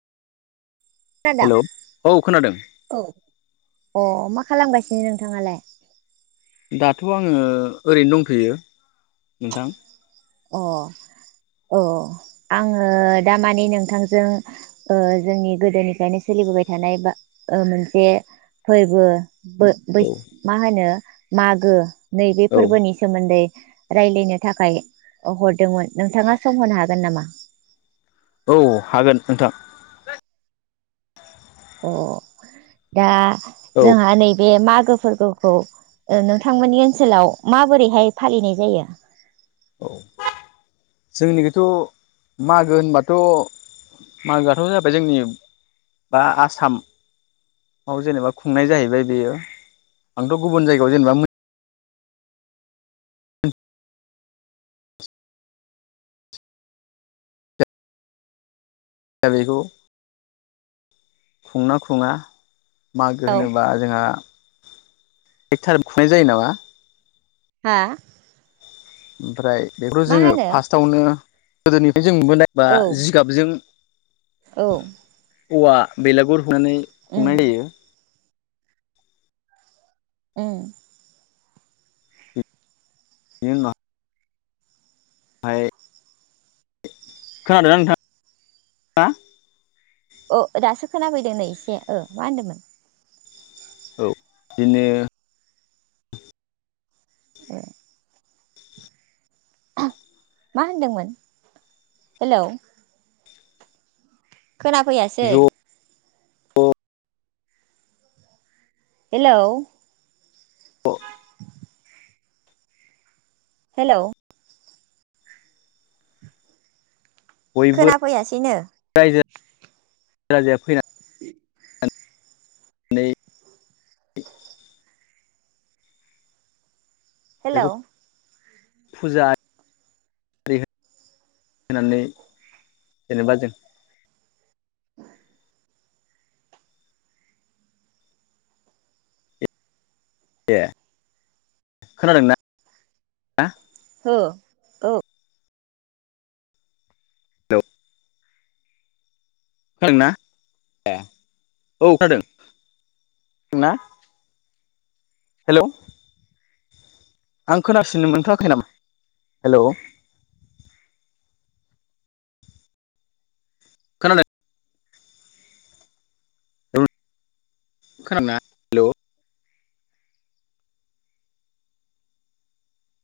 हेल'औ खोनादों खोनादों अ मा खालामगासिनो नोंथाङालाय दाथ' आङो ओरैनो दंथ'यो नोंथां अ अ' आङो दा माने नोंथांजों जोंनि गोदोनिफ्रायनो सोलि सोलिबोबाय थानाय बा मोनसे फोरबो बो बै औ मा होनो मागो नैबे औ फोरबोनि सोमोन्दै रायज्लायनो थाखाय हरदोंमोन नोंथाङा सम होनो हागोन नामा औ हागोन नोंथां अ दा औ जोंहा नैबे मा [unintelligible] फोरबोखौ नोंथांमोननि ओनसोलाव माबोरैहाय फालिनाय जायो औ जोंनिखौथ' मागो होनबाथ' मागोआथ' जाबाय जोंनि बा आसाम बे जेनेबा खुंनाय जाहैबाय बेयो आंथ' गुबुन जायगायाव जेनेबा दा बेखौ खुंना खुङा मागो औ होनोबा जोंहा एक थारिगनिफ्राय खुंनाय जायो नामा हा ओमफ्राय बेखौ मा जोङो होनो फार्स्टआवनो गोदोनिफ्राय जों नाबोनाय बा औ जों जिगाबजों औ औवा बेलागुर हुंनानै उम खुंनाय जायो ओम। दे होनबा। ओमफ्राय खोनादोंना नोंथांआ? अ दासो खोनाफैदों नै एसे मा होनदोंमोन? औ बिदिनो ए मा होनदोंमोन हेलौ। खोनाफैयासै। ज' हेल' द हेल' बयबो खोनाफैयासैनो। रायजो राजाया फैनानै [inaudible] बेखौ हेल' फुजा होनानै जेनेबा जों ए खोनादोंना? हो औ। [inaudible] खोनादोंना ए औ खोनादों खोनादोंना? हेलौ आं खोनासिननो मोनथ'वाखै नामा? हेलौ खोनादों [inaudible]